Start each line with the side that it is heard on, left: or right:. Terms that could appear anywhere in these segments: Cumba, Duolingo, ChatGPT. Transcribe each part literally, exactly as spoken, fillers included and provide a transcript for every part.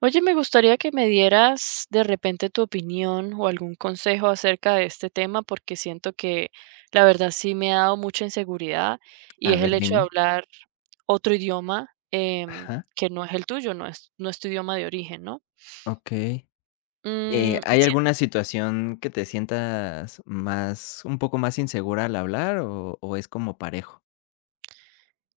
right: Oye, me gustaría que me dieras de repente tu opinión o algún consejo acerca de este tema, porque siento que la verdad sí me ha dado mucha inseguridad
left: A
right: y es el
left: ver,
right: hecho de
left: dime.
right: hablar otro idioma, em,
left: Ajá,
right: que no es el tuyo, no es, no es tu idioma de origen, ¿no?
left: okey. Eh,
right: Mm,
left: ¿hay
right: sí,
left: alguna situación que te sientas más un poco más insegura al hablar o o es como parejo?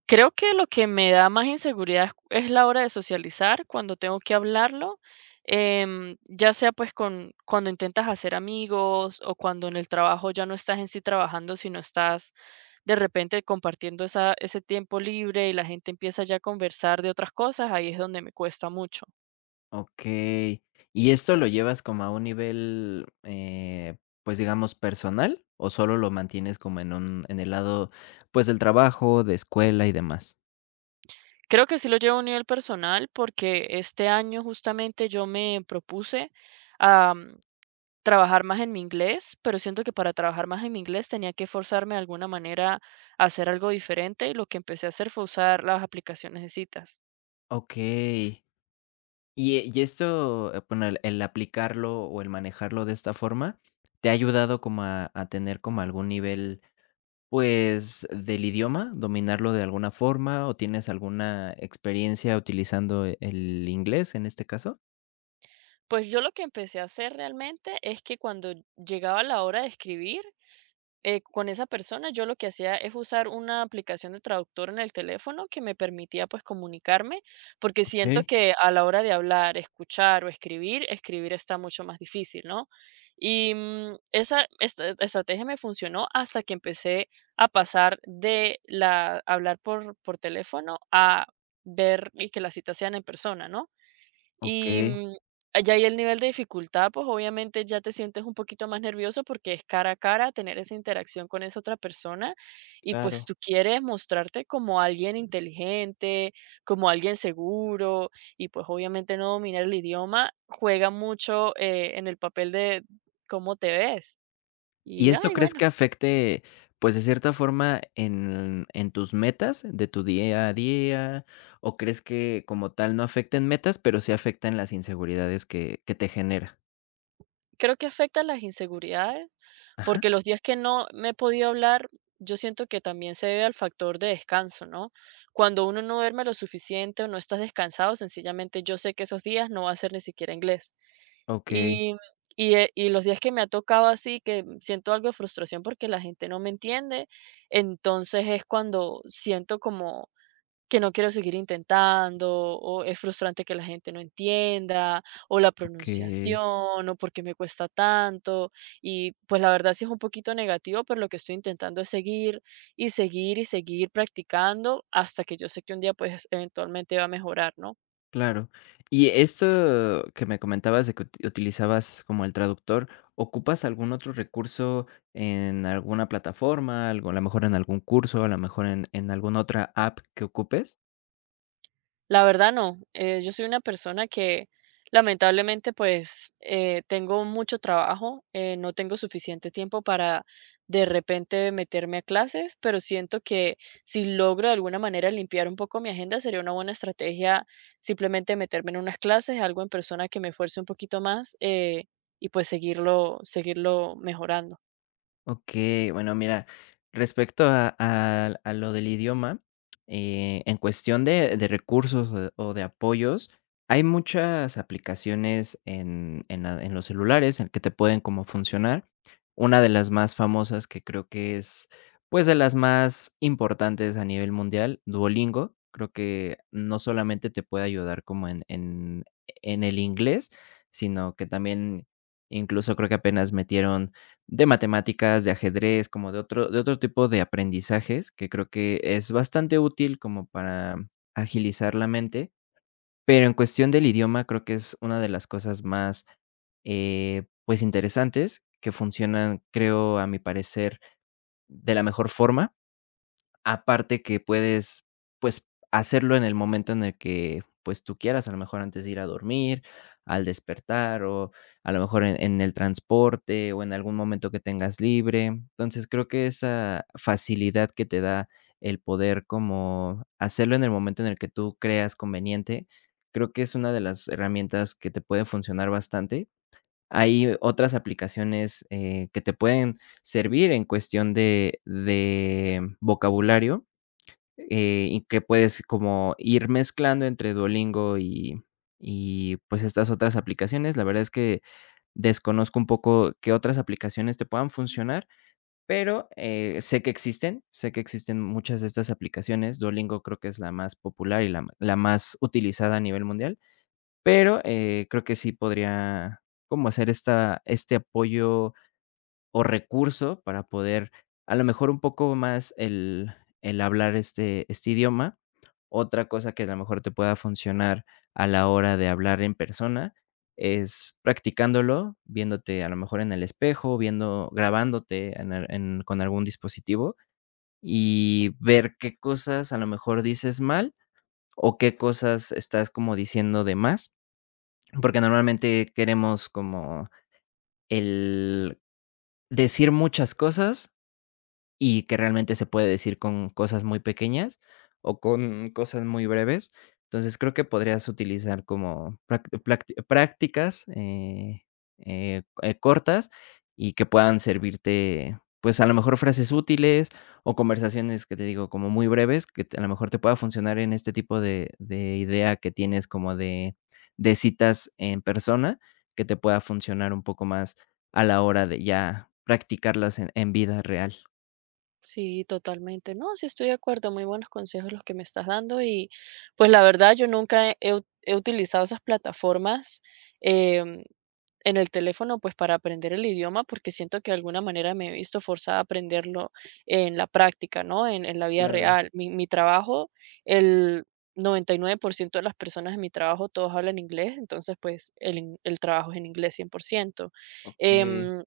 right: creo que lo que me da más inseguridad es, es la hora de socializar cuando tengo que hablarlo. Em, ya sea pues con cuando intentas hacer amigos, o cuando en el trabajo ya no estás en sí trabajando, sino estás de repente compartiendo esa, ese tiempo libre y la gente empieza ya a conversar de otras cosas, ahí es donde me cuesta mucho.
left: Okey. ¿Y esto lo llevas como a un nivel, eh, pues, digamos, personal o solo lo mantienes como en un en el lado, pues, del trabajo, de escuela y demás?
right: Creo que sí lo llevo a un nivel personal porque este año justamente yo me propuse a mm, trabajar más en mi inglés, pero siento que para trabajar más en mi inglés tenía que forzarme de alguna manera a hacer algo diferente, y lo que empecé a hacer fue usar las aplicaciones de citas.
left: Okey. Y, eh, y esto, eh, bueno, el el aplicarlo o el manejarlo de esta forma, ¿te ha ayudado como a a tener como algún nivel? Pues, del idioma, dominarlo de alguna forma, ¿o tienes alguna experiencia utilizando e- el inglés, en este caso?
right: Pues yo lo que empecé a hacer realmente es que cuando llegaba la hora de escribir, eh, con esa persona, yo lo que hacía es usar una aplicación de traductor en el teléfono que me permitía pues comunicarme, porque siento
left: Okey.
right: que a la hora de hablar, escuchar o escribir, escribir está mucho más difícil, ¿no? Y mm, esa esta- estrategia me funcionó hasta que empecé a pasar de la hablar por, por teléfono a ver y que las citas sean en persona, ¿no? Y,
left: Okey.
right: mm, ya ahí el nivel de dificultad, pues, obviamente ya te sientes un poquito más nervioso porque es cara a cara tener esa interacción con esa otra persona, y pues
left: Claro.
right: tú quieres mostrarte como alguien inteligente, como alguien seguro, y pues obviamente no dominar el idioma juega mucho, eh, en el papel de cómo te ves.
left: ¿Y
right: Y,
left: esto
right: ay,
left: crees
right: bueno.
left: que afecte, pues, de cierta forma en en tus metas de tu día a día? ¿O crees que como tal no afecten metas, pero sí afectan las inseguridades que que te genera?
right: Creo que afecta las inseguridades,
left: Ajá.
right: porque los días que no me he podido hablar, yo siento que también se debe al factor de descanso, ¿no? Cuando uno no duerme lo suficiente o no estás descansado, sencillamente yo sé que esos días no va a ser ni siquiera inglés.
left: Okey,
right: Y, y, eh, y los días que me ha tocado así, que siento algo de frustración porque la gente no me entiende, entonces es cuando siento como que no quiero seguir intentando, o es frustrante que la gente no entienda, o la
left: okey.
right: pronunciación, o por qué me cuesta tanto. Y pues la verdad sí es un poquito negativo, pero lo que estoy intentando es seguir y seguir y seguir practicando hasta que yo sé que un día pues eventualmente va a mejorar, ¿no?
left: Claro. Y esto que me comentabas de que ut- utilizabas como el traductor, ¿ocupas algún otro recurso en alguna plataforma, algo, a lo mejor en algún curso, a lo mejor en, en alguna otra app que ocupes?
right: La verdad no, eh, yo soy una persona que lamentablemente pues eh, tengo mucho trabajo, eh, no tengo suficiente tiempo para de repente meterme a clases, pero siento que si logro de alguna manera limpiar un poco mi agenda, sería una buena estrategia simplemente meterme en unas clases, algo en persona que me esfuerce un poquito más, eh, y pues seguirlo, seguirlo mejorando.
left: Okey, bueno, mira, respecto a a a lo del idioma, eh, en cuestión de de recursos o de o de apoyos, hay muchas aplicaciones en en la en los celulares en que te pueden como funcionar. Una de las más famosas que creo que es, pues, de las más importantes a nivel mundial, Duolingo. Creo que no solamente te puede ayudar como en en en el inglés, sino que también incluso creo que apenas metieron de matemáticas, de ajedrez, como de otro de otro tipo de aprendizajes, que creo que es bastante útil como para agilizar la mente, pero en cuestión del idioma creo que es una de las cosas más, eh, pues, interesantes que funcionan, creo, a mi parecer, de la mejor forma. Aparte que puedes, pues, hacerlo en el momento en el que, pues, tú quieras, a lo mejor antes de ir a dormir, al despertar o a lo mejor en en el transporte o en algún momento que tengas libre. Entonces, creo que esa facilidad que te da el poder como hacerlo en el momento en el que tú creas conveniente, creo que es una de las herramientas que te puede funcionar bastante. Hay otras aplicaciones, eh, que te pueden servir en cuestión de de vocabulario, eh, y que puedes como ir mezclando entre Duolingo y y, pues, estas otras aplicaciones. La verdad es que desconozco un poco qué otras aplicaciones te puedan funcionar, pero, eh, sé que existen, sé que existen muchas de estas aplicaciones. Duolingo creo que es la más popular y la ma- la más utilizada a nivel mundial, pero, eh, creo que sí podría como hacer esta este apoyo o recurso para poder, a lo mejor, un poco más el el hablar este este idioma. Otra cosa que a lo mejor te pueda funcionar a la hora de hablar en persona es practicándolo, viéndote a lo mejor en el espejo, viendo grabándote en al en con algún dispositivo y ver qué cosas a lo mejor dices mal o qué cosas estás como diciendo de más, porque normalmente queremos como el decir muchas cosas y que realmente se puede decir con cosas muy pequeñas o con cosas muy breves. Entonces, creo que podrías utilizar como prac- plac- prácticas eh, eh, eh, cortas y que puedan servirte, pues a lo mejor frases útiles o conversaciones que te digo como muy breves, que te- a lo mejor te pueda funcionar en este tipo de, de idea que tienes como de, de citas en persona, que te pueda funcionar un poco más a la hora de ya practicarlas en en vida real.
right: Sí, totalmente. No, sí estoy de acuerdo. Muy buenos consejos los que me estás dando, y pues la verdad yo nunca he, he ut- he utilizado esas plataformas em, en el teléfono pues para aprender el idioma, porque siento que de alguna manera me he visto forzada a aprenderlo en la práctica, ¿no? En, en la vida
left: Claro,
right: real. Mi, mi trabajo, el noventa y nueve por ciento de las personas en mi trabajo todos hablan inglés, entonces pues el, in- el trabajo es en inglés cien por ciento.
left: okey,
right: Em,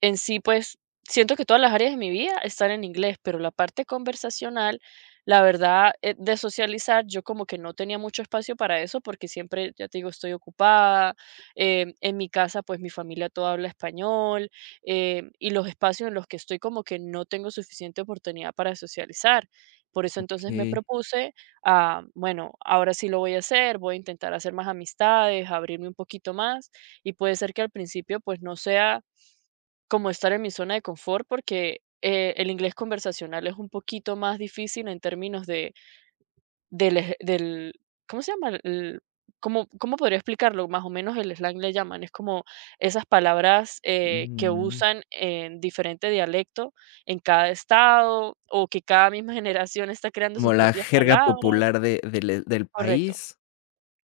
right: en sí, pues siento que todas las áreas de mi vida están en inglés, pero la parte conversacional, la verdad, eh, de socializar, yo como que no tenía mucho espacio para eso porque siempre, ya te digo, estoy ocupada. Em, en mi casa, pues mi familia toda habla español. Em, y los espacios en los que estoy, como que no tengo suficiente oportunidad para socializar. Por eso entonces me
left: okey,
right: propuse a, bueno, ahora sí lo voy a hacer, voy a intentar hacer más amistades, abrirme un poquito más, y puede ser que al principio pues no sea como estar en mi zona de confort, porque, eh, el inglés conversacional es un poquito más difícil en términos de del ej del ¿cómo se llama? El ¿cómo cómo podría explicarlo? Más o menos el slang le llaman, es como esas palabras, eh, que
left: mm,
right: usan en diferente dialecto en cada estado, o que cada misma generación está creando
left: como
right: sus
left: la
right: propias
left: jerga
right: palabras.
left: popular de del del
right: Correcto.
left: país.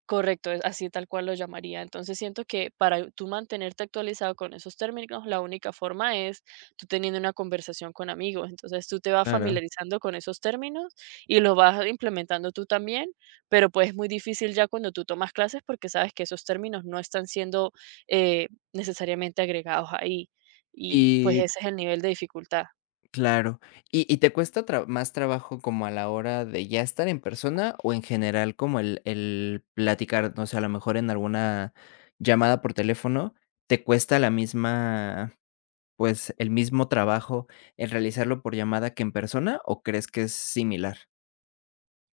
right: Correcto, es así tal cual lo llamaría. Entonces siento que para tú mantenerte actualizado con esos términos, la única forma es tú teniendo una conversación con amigos. Entonces tú te vas
left: Claro.
right: familiarizando con esos términos y los vas implementando tú también, pero pues es muy difícil ya cuando tú tomas clases, porque sabes que esos términos no están siendo, eh, necesariamente agregados ahí. Y pues
left: Y t-
right: ese es el nivel de dificultad.
left: claro, ¿y y te cuesta tra más trabajo como a la hora de ya estar en persona o en general como el el platicar? No sé, a lo mejor en alguna llamada por teléfono, ¿te cuesta la misma, pues, el mismo trabajo el realizarlo por llamada que en persona o crees que es similar?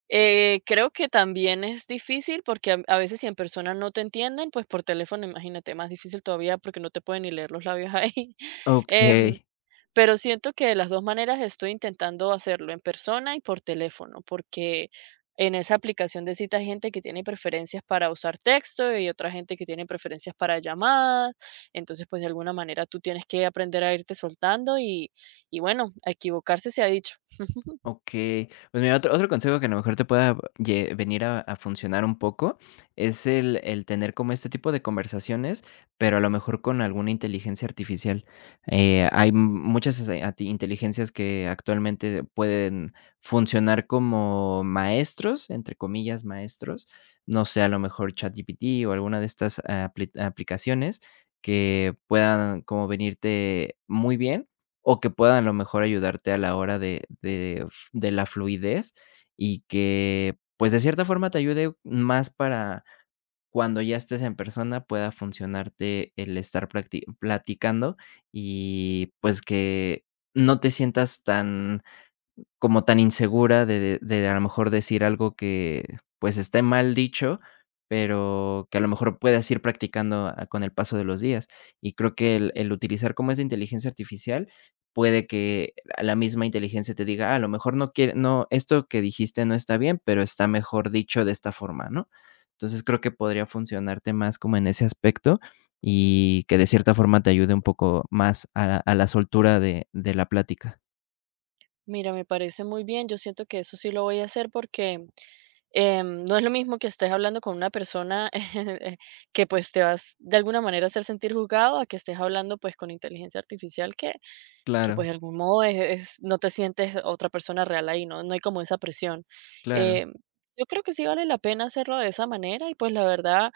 right: Eh, creo que también es difícil porque a a veces si en persona no te entienden, pues por teléfono, imagínate, más difícil todavía, porque no te pueden ni leer los labios ahí. Em,
left: Okey.
right: pero siento que de las dos maneras estoy intentando hacerlo, en persona y por teléfono, porque en esa aplicación de cita hay gente que tiene preferencias para usar texto y otra gente que tiene preferencias para llamadas. Entonces, pues de alguna manera tú tienes que aprender a irte soltando y, y bueno, a equivocarse se ha dicho.
left: Okey. Pues mira, otro otro consejo que a lo mejor te pueda lle venir a a funcionar un poco, es el el tener como este tipo de conversaciones, pero a lo mejor con alguna inteligencia artificial. Eh, hay m- muchas ese a inteligencias que actualmente pueden funcionar como maestros, entre comillas, maestros. No sé, a lo mejor ChatGPT o alguna de estas apli aplicaciones que puedan como venirte muy bien, o que puedan a lo mejor ayudarte a la hora de de la fluidez y que, pues, de cierta forma te ayude más para cuando ya estés en persona pueda funcionarte el estar practi platicando y, pues, que no te sientas tan como tan insegura de de de a lo mejor decir algo que, pues, esté mal dicho, pero que a lo mejor puedas ir practicando a con el paso de los días. Y creo que el el utilizar como esa inteligencia artificial puede que a la misma inteligencia te diga: "Ah, a lo mejor no quiere no, esto que dijiste no está bien, pero está mejor dicho de esta forma", ¿no? Entonces, creo que podría funcionarte más como en ese aspecto y que de cierta forma te ayude un poco más a a la soltura de de la plática.
right: Mira, me parece muy bien. Yo siento que eso sí lo voy a hacer porque em, no es lo mismo que estés hablando con una persona que pues te vas de alguna manera a hacer sentir juzgado, a que estés hablando pues con inteligencia artificial que que,
left: Claro,
right: pues, de algún modo es es no te sientes otra persona real ahí, ¿no? No hay como esa presión.
left: claro.
right: Em, yo creo que sí vale la pena hacerlo de esa manera, y pues la verdad,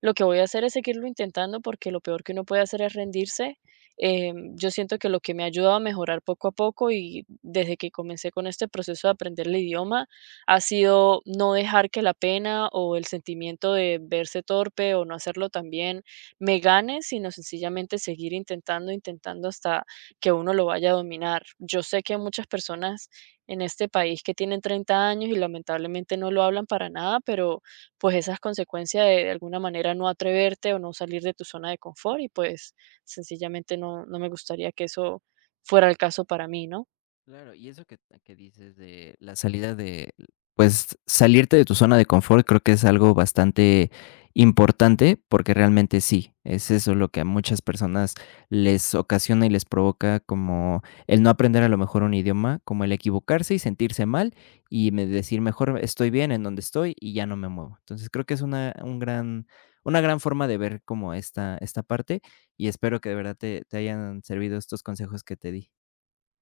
right: lo que voy a hacer es seguirlo intentando, porque lo peor que uno puede hacer es rendirse. Em, yo siento que lo que me ha ayudado a mejorar poco a poco, y desde que comencé con este proceso de aprender el idioma, ha sido no dejar que la pena o el sentimiento de verse torpe o no hacerlo tan bien me gane, sino sencillamente seguir intentando, intentando hasta que uno lo vaya a dominar. Yo sé que hay muchas personas en este país que tienen treinta años y lamentablemente no lo hablan para nada, pero pues esas consecuencias de, de alguna manera no atreverte o no salir de tu zona de confort, y pues sencillamente no, no me gustaría que eso fuera el caso para mí, ¿no?
left: Claro, y eso que, que dices de la salida de, pues salirte de tu zona de confort, creo que es algo bastante importante porque realmente sí, es eso lo que a muchas personas les ocasiona y les provoca como el no aprender a lo mejor un idioma, como el equivocarse y sentirse mal y me- decir mejor estoy bien en donde estoy y ya no me muevo. Entonces creo que es una, un gran, una gran forma de ver como esta, esta parte y espero que de verdad te, te hayan servido estos consejos que te di.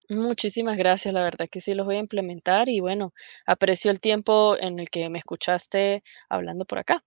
right: Muchísimas gracias, la verdad que sí los voy a implementar, y bueno, aprecio el tiempo en el que me escuchaste hablando por acá.